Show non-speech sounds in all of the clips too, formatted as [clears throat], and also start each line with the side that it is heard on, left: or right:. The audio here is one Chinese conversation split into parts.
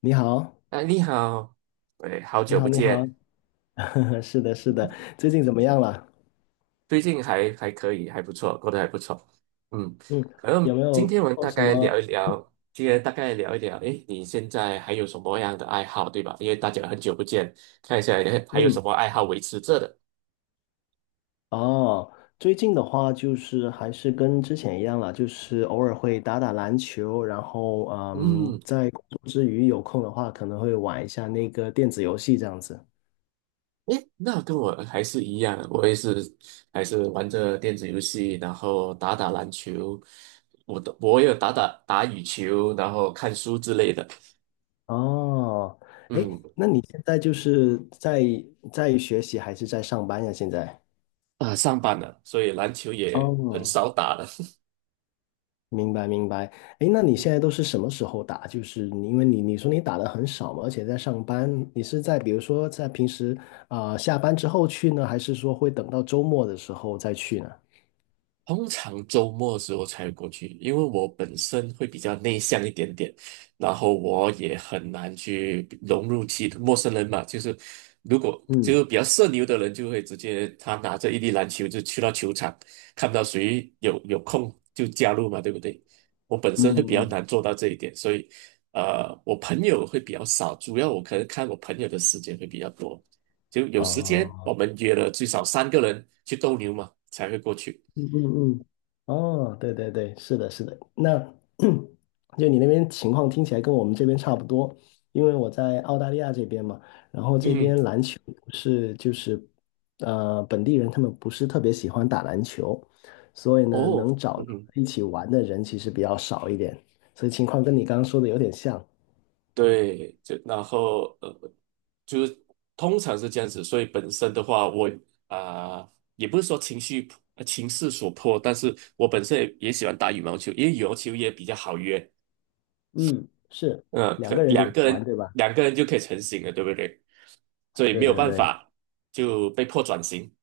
left: 你好，
right: 哎，你好。哎，好
left: 你
right: 久
left: 好，
right: 不
left: 你好，
right: 见。
left: [laughs] 是的，是的，最近怎么样了？
right: 最近还可以，还不错，过得还不错。嗯。
left: 嗯，
right: 可
left: 有
right: 能
left: 没
right: 今
left: 有
right: 天我们
left: 做
right: 大
left: 什
right: 概
left: 么？
right: 聊一聊，今天大概聊一聊，哎，你现在还有什么样的爱好，对吧？因为大家很久不见，看一下诶还有
left: 嗯，
right: 什么爱好维持着的。
left: 哦，最近的话就是还是跟之前一样了，就是偶尔会打打篮球，然后
right: 嗯。
left: 在工作之余有空的话，可能会玩一下那个电子游戏这样子。
right: 哎，那跟我还是一样，我也是还是玩着电子游戏，然后打打篮球。我也有打打羽球，然后看书之类的。
left: 哦，哎，
right: 嗯。
left: 那你现在就是在学习还是在上班呀？现在？
right: 啊，上班了，所以篮球也很
left: 哦，
right: 少打了。
left: 明白明白，哎，那你现在都是什么时候打？就是你，因为你说你打的很少嘛，而且在上班，你是在比如说在平时下班之后去呢，还是说会等到周末的时候再去呢？
right: 通常周末的时候才过去，因为我本身会比较内向一点点。然后我也很难去融入其陌生人嘛。就是如果就
left: 嗯
right: 是比较社牛的人，就会直接他拿着一粒篮球就去到球场，看到谁有空就加入嘛，对不对？我本
left: 嗯
right: 身会比
left: 嗯
right: 较
left: 嗯。
right: 难做到这一点，所以我朋友会比较少，主要我可能看我朋友的时间会比较多，就有时间我
left: 哦。
right: 们约了最少三个人去斗牛嘛，才会过去。
left: 嗯嗯嗯，哦，对对对，是的，是的。那 [clears throat] 就你那边情况听起来跟我们这边差不多，因为我在澳大利亚这边嘛，然后这
right: 嗯。
left: 边篮球不是就是本地人他们不是特别喜欢打篮球，所以呢
right: 哦。
left: 能找
right: 嗯
left: 到
right: 哼。
left: 一起玩的人其实比较少一点，所以情况跟你刚刚说的有点像。
right: 对，就然后就是通常是这样子，所以本身的话，我啊、也不是说情势所迫，但是我本身也喜欢打羽毛球，因为羽毛球也比较好约。
left: 嗯，是
right: 嗯、
left: 两
right: 可
left: 个人就可
right: 两个
left: 以玩，
right: 人
left: 对吧？
right: 两个人就可以成型了，对不对？所以
left: 对
right: 没有
left: 对
right: 办
left: 对。
right: 法就被迫转型。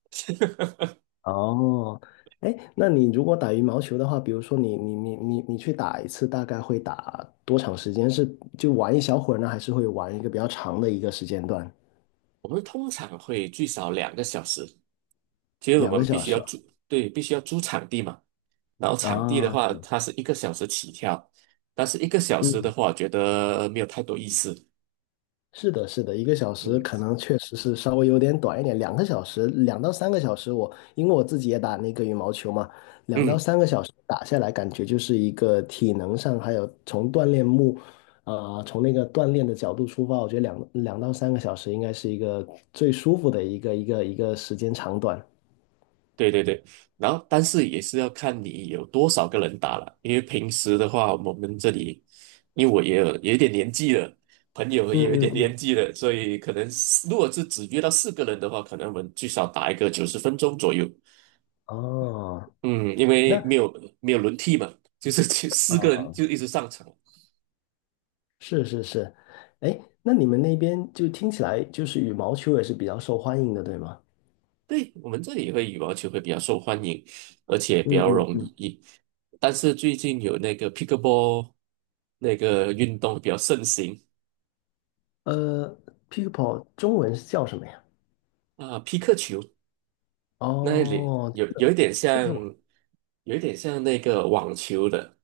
left: 哦，哎，那你如果打羽毛球的话，比如说你去打一次，大概会打多长时间？是就玩一小会儿呢，还是会玩一个比较长的一个时间段？
right: 我们通常会最少2个小时，其实我
left: 两个
right: 们必
left: 小
right: 须要
left: 时啊？
right: 租。对，必须要租场地嘛。然后场地的
left: 啊，
right: 话，它是一个小时起跳，但是一个小时的
left: 嗯
right: 话，我觉得没有太多意思。
left: 是的，是的，一个小时
right: 嗯
left: 可能确实是稍微有点短一点，两个小时，两到三个小时我，因为我自己也打那个羽毛球嘛，两到
right: 嗯。
left: 三个小时打下来，感觉就是一个体能上，还有从锻炼目，从那个锻炼的角度出发，我觉得两到三个小时应该是一个最舒服的一个时间长短。
right: 对对对。然后，但是也是要看你有多少个人打了，因为平时的话，我们这里，因为我也有一点年纪了，朋友
left: 嗯
right: 也有一
left: 嗯
right: 点年
left: 嗯。
right: 纪了，所以可能是如果是只约到四个人的话，可能我们最少打一个90分钟左右。
left: 哦，
right: 嗯，因为
left: 那
right: 没有轮替嘛，就是 [laughs] 四个人就一直上场。
left: 是是是，哎，那你们那边就听起来就是羽毛球也是比较受欢迎的，对吗？
right: 对，我们这里会羽毛球会比较受欢迎，而且比
left: 嗯
right: 较
left: 嗯
right: 容
left: 嗯，
right: 易。但是最近有那个 pickleball 那个运动比较盛行。
left: 呃 Pickle 中文是叫什么呀？
right: 啊，皮克球那里
left: 哦，
right: 有一点
left: 这
right: 像，
left: 个我
right: 有一点像那个网球的，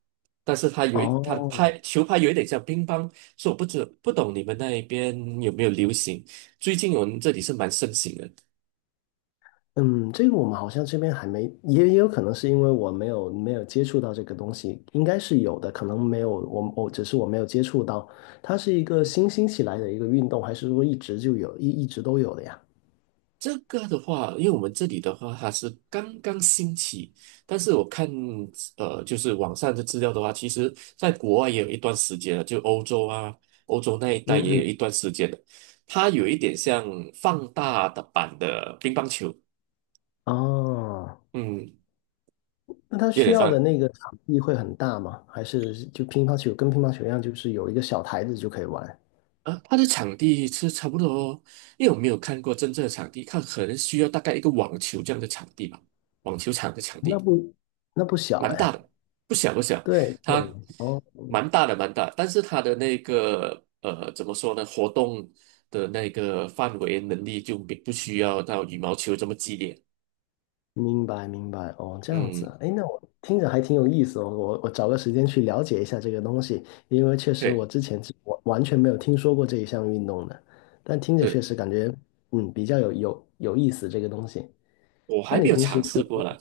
right: 但是它它的
left: 哦，
right: 拍球拍有一点像乒乓，所以我不懂你们那一边有没有流行。最近我们这里是蛮盛行的。
left: 嗯，这个我们好像这边还没，也有可能是因为我没有接触到这个东西，应该是有的，可能没有，我只是我没有接触到，它是一个新兴起来的一个运动，还是说一直就有，一直都有的呀？
right: 这个的话，因为我们这里的话，它是刚刚兴起。但是我看，就是网上的资料的话，其实在国外也有一段时间了，就欧洲啊，欧洲那一带
left: 嗯
right: 也有一
left: 嗯，
right: 段时间了。它有一点像放大的版的乒乓球。
left: 哦，
right: 嗯。
left: 那它
right: 有
left: 需
right: 点
left: 要的
right: 像
left: 那个场地会很大吗？还是就乒乓球跟乒乓球一样，就是有一个小台子就可以玩？
right: 啊。它的场地是差不多哦，因为我没有看过真正的场地，看可能需要大概一个网球这样的场地吧，网球场的场
left: 那
right: 地。
left: 不那不小
right: 蛮大
left: 哎。
right: 的，不小不小。
left: 对对，
right: 它
left: 哦，
right: 蛮大的蛮大，但是它的那个怎么说呢，活动的那个范围能力就没不需要到羽毛球这么激烈。
left: 明白明白，哦，这样子
right: 嗯，
left: 啊，哎，那我听着还挺有意思哦，我找个时间去了解一下这个东西，因为确实
right: 对
left: 我之前是完全没有听说过这一项运动的，但听着确
right: 对。
left: 实感觉，比较有意思这个东西。
right: 我
left: 那
right: 还没
left: 你
right: 有
left: 平时
right: 尝
left: 除
right: 试
left: 了，
right: 过了。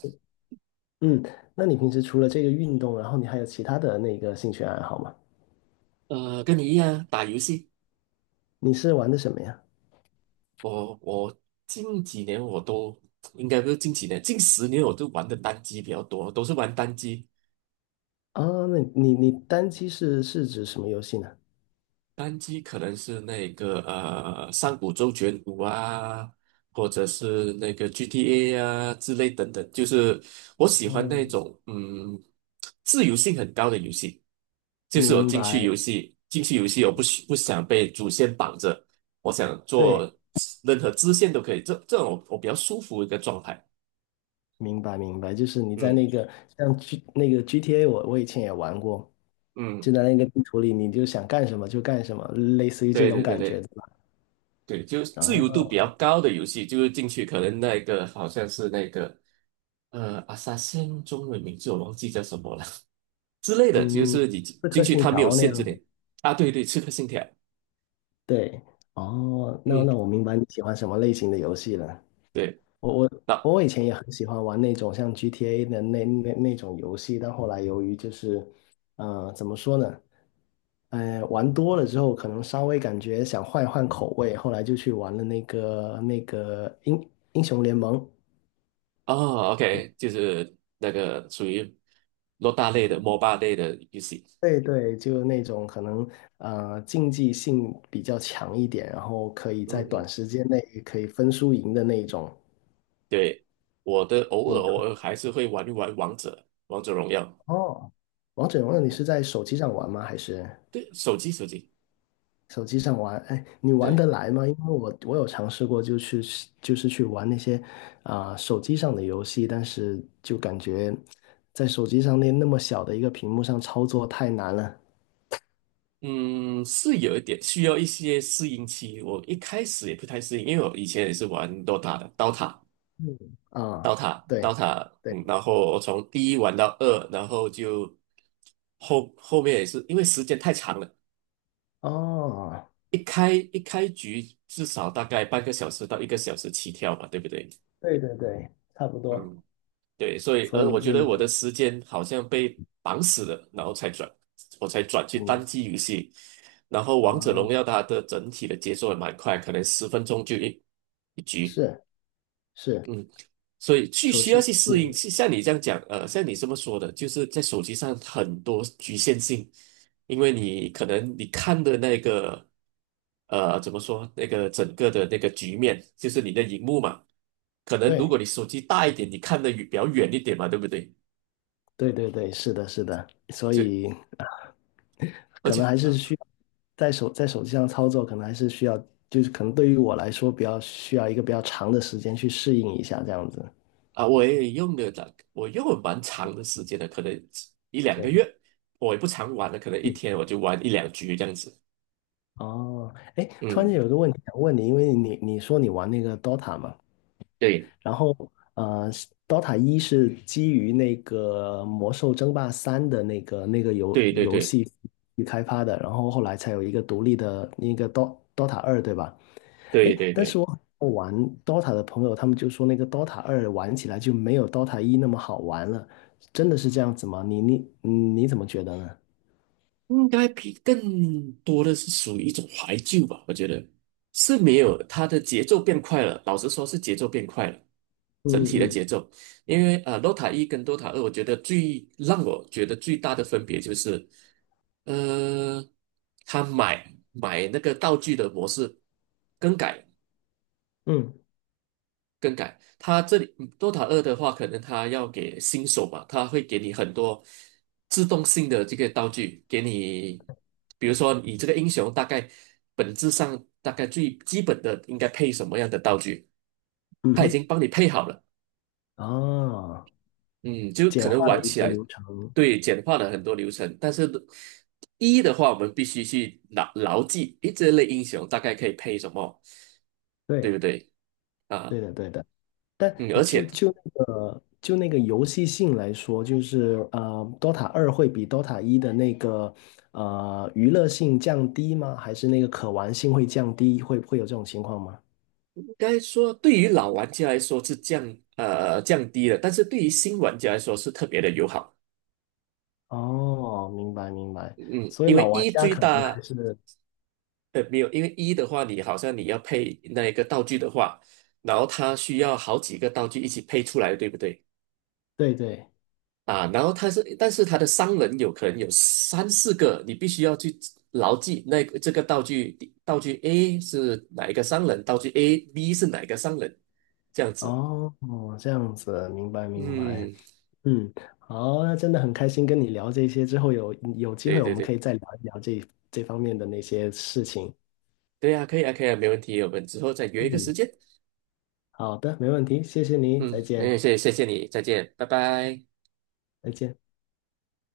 left: 嗯，那你平时除了这个运动，然后你还有其他的那个兴趣爱好吗？
right: 跟你一样打游戏。
left: 你是玩的什么呀？
right: 我近几年我都应该不是近几年，近10年我都玩的单机比较多，都是玩单机。
left: 啊，那你单机是指什么游戏呢？
right: 单机可能是那个《上古周卷五》啊，或者是那个 GTA 啊之类等等，就是我喜欢那
left: 嗯，
right: 种嗯自由性很高的游戏，就是我
left: 明白，
right: 进去游戏，我不想被主线绑着，我想做
left: 对。
right: 任何支线都可以，这种我比较舒服的一个状态。
left: 明白明白，就是你在
right: 嗯
left: 那个像 G 那个 GTA，我以前也玩过，
right: 嗯。
left: 就在那个地图里，你就想干什么就干什么，类似于这
right: 对
left: 种
right: 对对
left: 感觉，对
right: 对。
left: 吧？
right: 对，就是自由度
left: 啊，
right: 比较高的游戏，就是进去可能那个好像是那个阿萨辛中文名字我忘记叫什么了 [laughs] 之类的，就
left: 嗯，
right: 是你
left: 刺
right: 进
left: 客
right: 去
left: 信
right: 它没有
left: 条那
right: 限制
left: 样
right: 你。
left: 子。
right: 啊，对对，刺客信条。
left: 对，哦，那
right: 嗯。
left: 那我明白你喜欢什么类型的游戏了。
right: 对。
left: 我我
right: 那
left: 我以前也很喜欢玩那种像 GTA 的那种游戏，但后来由于就是，怎么说呢？玩多了之后，可能稍微感觉想换一换口味，后来就去玩了那个英雄联盟。
right: 哦，OK,就是那个属于洛大类的 MOBA 类的游戏。
left: 对对，就那种可能竞技性比较强一点，然后可以
right: 嗯
left: 在短
right: 嗯。
left: 时间内可以分输赢的那一种。
right: 对，我的偶尔偶
left: 嗯，
right: 尔还是会玩一玩王者，王者荣耀。
left: 哦，王者荣耀你是在手机上玩吗？还是？
right: 对，手机。
left: 手机上玩，哎，你玩
right: 对。
left: 得来吗？因为我有尝试过，就是去玩那些手机上的游戏，但是就感觉在手机上那么小的一个屏幕上操作太难了
right: 嗯，是有一点需要一些适应期。我一开始也不太适应，因为我以前也是玩 DOTA 的，DOTA、
left: 啊、
right: DOTA、
left: 对
right: DOTA。
left: 对，
right: 嗯，然后我从第一玩到二，然后就后面也是因为时间太长了，
left: 哦，
right: 一开局至少大概半个小时到一个小时起跳吧，对不对？
left: 对对对，差不多。
right: 嗯，对，所以
left: 所以你
right: 我觉
left: 就
right: 得
left: 没
right: 我的
left: 有
right: 时间好像被绑死了，然后才转，我才转去
left: 听过
right: 单机游戏。然后《王者
left: 啊？
right: 荣耀》它的整体的节奏也蛮快，可能十分钟就一局。
left: 是是，
right: 嗯，所以去
left: 手
right: 需
left: 机
right: 要去
left: 是，
right: 适应。呃，像你这么说的，就是在手机上很多局限性，因为你可能你看的那个，怎么说，那个整个的那个局面，就是你的荧幕嘛，可能如
left: 对。
right: 果你手机大一点，你看的比较远一点嘛，对不对？
left: 对对对，是的，是的，所
right: 就。
left: 以啊
right: 而
left: 可
right: 且
left: 能还是
right: 啊，
left: 需要在手机上操作，可能还是需要，就是可能对于我来说，比较需要一个比较长的时间去适应一下这样子。
right: 啊我也用了大我用了蛮长的时间的，可能一两个
left: 是，
right: 月。我也不常玩了，可能一
left: 嗯
right: 天我就玩一两局这样子。
left: 哦，哎，突然
right: 嗯，
left: 间有一个问题想问你，因为你说你玩那个 Dota 嘛，
right: 对。
left: 然后呃，Dota 一是基于那个《魔兽争霸三》的那个游
right: 对对
left: 游
right: 对
left: 戏去开发的，然后后来才有一个独立的那个 Dota 二，对吧？
right: 对
left: 诶，
right: 对
left: 但是
right: 对。
left: 我玩 DOTA 的朋友，他们就说那个 DOTA 二玩起来就没有 DOTA 一那么好玩了，真的是这样子吗？你怎么觉得呢？
right: 应该比更多的是属于一种怀旧吧，我觉得是没有它的节奏变快了，老实说是节奏变快了，
left: 嗯
right: 整体的
left: 嗯
right: 节奏。因为DOTA 1跟 Dota 二，我觉得最大的分别就是，呃，他买那个道具的模式更改，
left: 嗯
right: 更改。它这里嗯 Dota 二的话，可能它要给新手嘛，它会给你很多自动性的这个道具，给你，比如说你这个英雄本质上大概最基本的应该配什么样的道具，
left: 嗯
right: 他已
left: 哼，
right: 经帮你配好了。
left: 啊，
right: 嗯，就可
left: 简化
right: 能
left: 了
right: 玩
left: 一
right: 起
left: 些
right: 来。
left: 流程，
right: 对，简化了很多流程。但是一的话，我们必须去牢牢记，诶，这类英雄大概可以配什么，对
left: 对
right: 不对？
left: 对
right: 啊。
left: 的对的，
right: 嗯，
left: 但
right: 而
left: 就
right: 且
left: 就那个就那个游戏性来说，就是DOTA 二会比 DOTA 一的那个娱乐性降低吗？还是那个可玩性会降低？会有这种情况吗？
right: 应该说，对于老玩家来说是呃降低了，但是对于新玩家来说是特别的友好。
left: 哦，明白明白，
right: 嗯，
left: 所以
right: 因
left: 老
right: 为
left: 玩
right: 一
left: 家
right: 最
left: 可能还
right: 大
left: 是
right: 没有，因为一的话，你好像你要配那一个道具的话，然后它需要好几个道具一起配出来，对不对？
left: 对对，
right: 啊，然后它是，但是它的商人有可能有三四个，你必须要去牢记那个这个道具，道具 A 是哪一个商人，道具 B 是哪一个商人，这样子。
left: 哦，这样子，明白明白，
right: 嗯，
left: 嗯，好，那真的很开心跟你聊这些，之后有机
right: 对
left: 会我
right: 对
left: 们可
right: 对。
left: 以再聊一聊这方面的那些事情，
right: 对呀，可以啊，可以啊，没问题，我们之后再约一个时
left: 嗯，
right: 间。
left: 好的，没问题，谢谢你，
right: 嗯，
left: 再
right: 哎
left: 见，
right: 谢谢你，再见，拜拜。
left: 再见。